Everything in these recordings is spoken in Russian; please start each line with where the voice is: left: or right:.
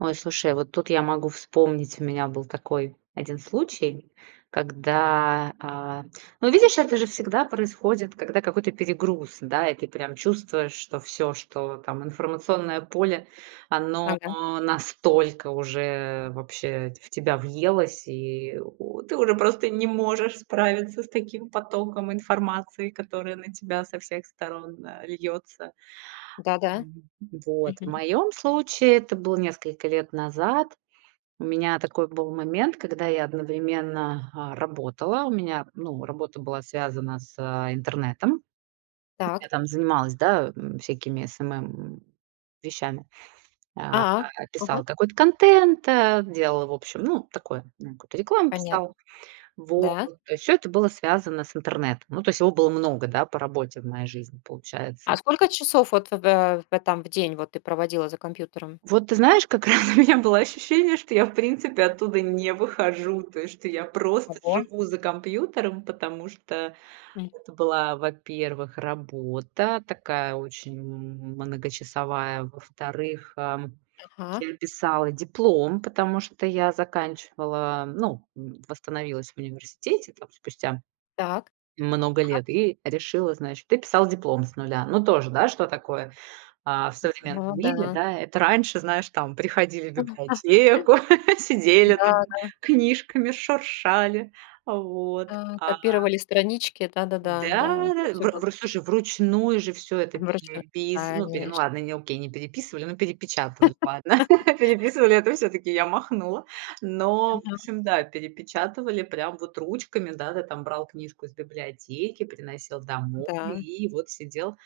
right: Ой, слушай, вот тут я могу вспомнить, у меня был такой 1 случай, когда, а Ну, видишь, это же всегда происходит, когда какой-то перегруз, да, и ты прям чувствуешь, что всё, что там информационное поле, оно
left: Ага.
right: настолько уже вообще в ть тебя въелось. И у ты уже просто не можешь справиться с таким потоком информации, которая на тебя со всех сторон, а, льется.
left: Да-да.
right: Ам, вот в
left: Мгм.
right: моем случае это было несколько лет назад. У меня такой был момент, когда я одновременно, а, работала. У меня, ну, работа была связана с, а, интернетом.
left: Так.
right: Я там занималась, да, м, всякими SMM вещами. А,
left: А.
right: писала
left: Ага.
right: какой-то контент, а, делала, в общем, ну, такое там, ну, какую-то рекламу писала.
left: Понятно.
right: Вот.
left: Да?
right: То есть всё это было связано с интернетом. Ну, то есть его было много, да, по работе в моей жизни,
left: А
right: получается.
left: сколько часов вот в, э, в этом в день вот ты проводила за компьютером?
right: Вот ты знаешь, как раз у меня было ощущение, что я, в принципе, оттуда не выхожу. То есть, что я просто
left: Ого.
right: живу за компьютером, потому что
left: М.
right: это была, во-первых, работа такая, очень м многочасовая. Во-вторых, ам,
left: Ага.
right: я писала диплом, потому что я заканчивала, ну, восстановилась в университете там спустя
left: Так.
right: много
left: Ага.
right: лет, и решила, значит и писала диплом с нуля. Ну тоже, да, что такое, а, в
left: М,
right: современном
left: ну
right: мире,
left: да.
right: да? Это раньше, знаешь, там приходили в библиотеку, сидели
left: Да,
right: там
left: да.
right: книжками шуршали. Вот,
left: А,
right: а
left: копировали странички. Да-да-да,
right: Да,
left: да. Это
right: да.
left: всё
right: Вр
left: было.
right: вр у, слушай, вручную же всё это
left: Заморочено,
right: перепис ну, пере ну,
left: конеч
right: ладно, не окей, не переписывали, но перепечатывали, ладно. Переписывали это всё-таки я махнула. Но, в
left: Мгм.
right: общем, да, перепечатывали прям вот ручками, да, ты там брал книжку из библиотеки, приносил домой
left: Да.
right: и вот сидел,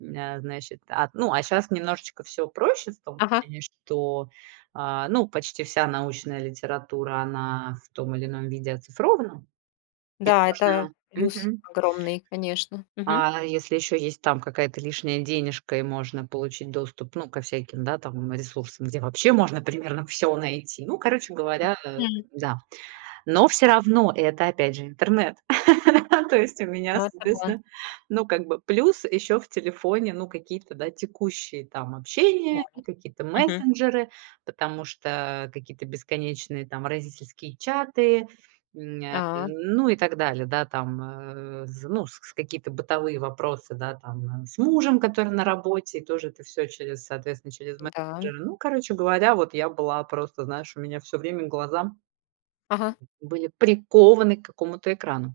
right: м, э, значит. А, ну, а щас немножечко всё проще, в том
left: Ага.
right: плане, что, а, ну, почти вся научная литература, она в том или ином виде оцифрована. И
left: Да, это
right: можно
left: плюс
right: мгм.
left: огромный, конечно. Мгм.
right: А если еще есть там какая-то лишняя денежка и можно получить доступ, ну, ко всяким, да, там, ресурсам, где вообще можно примерно всё найти. Ну, короче говоря, э,
left: Мгм.
right: да. Но всё равно это, опять же, интернет. То есть у меня,
left: Ну это да.
right: соответственно, ну, как бы плюс еще в телефоне, ну, какие-то, да, текущие там общения и какие-то
left: Мгм.
right: мессенджеры. Потому что какие-то бесконечные там родительские чаты, м, ня
left: А.
right: м, ну и так далее. Да, там, э, зн ну, с какие-то бытовые вопросы, да, там, э, с мужем, который на работе, и тоже это всё через, соответственно, через
left: М-да, м.
right: мессенджеры. Ну, короче говоря, вот я была просто, знаешь, у меня всё время глаза
left: Ага.
right: были прикованы к какому-то экрану.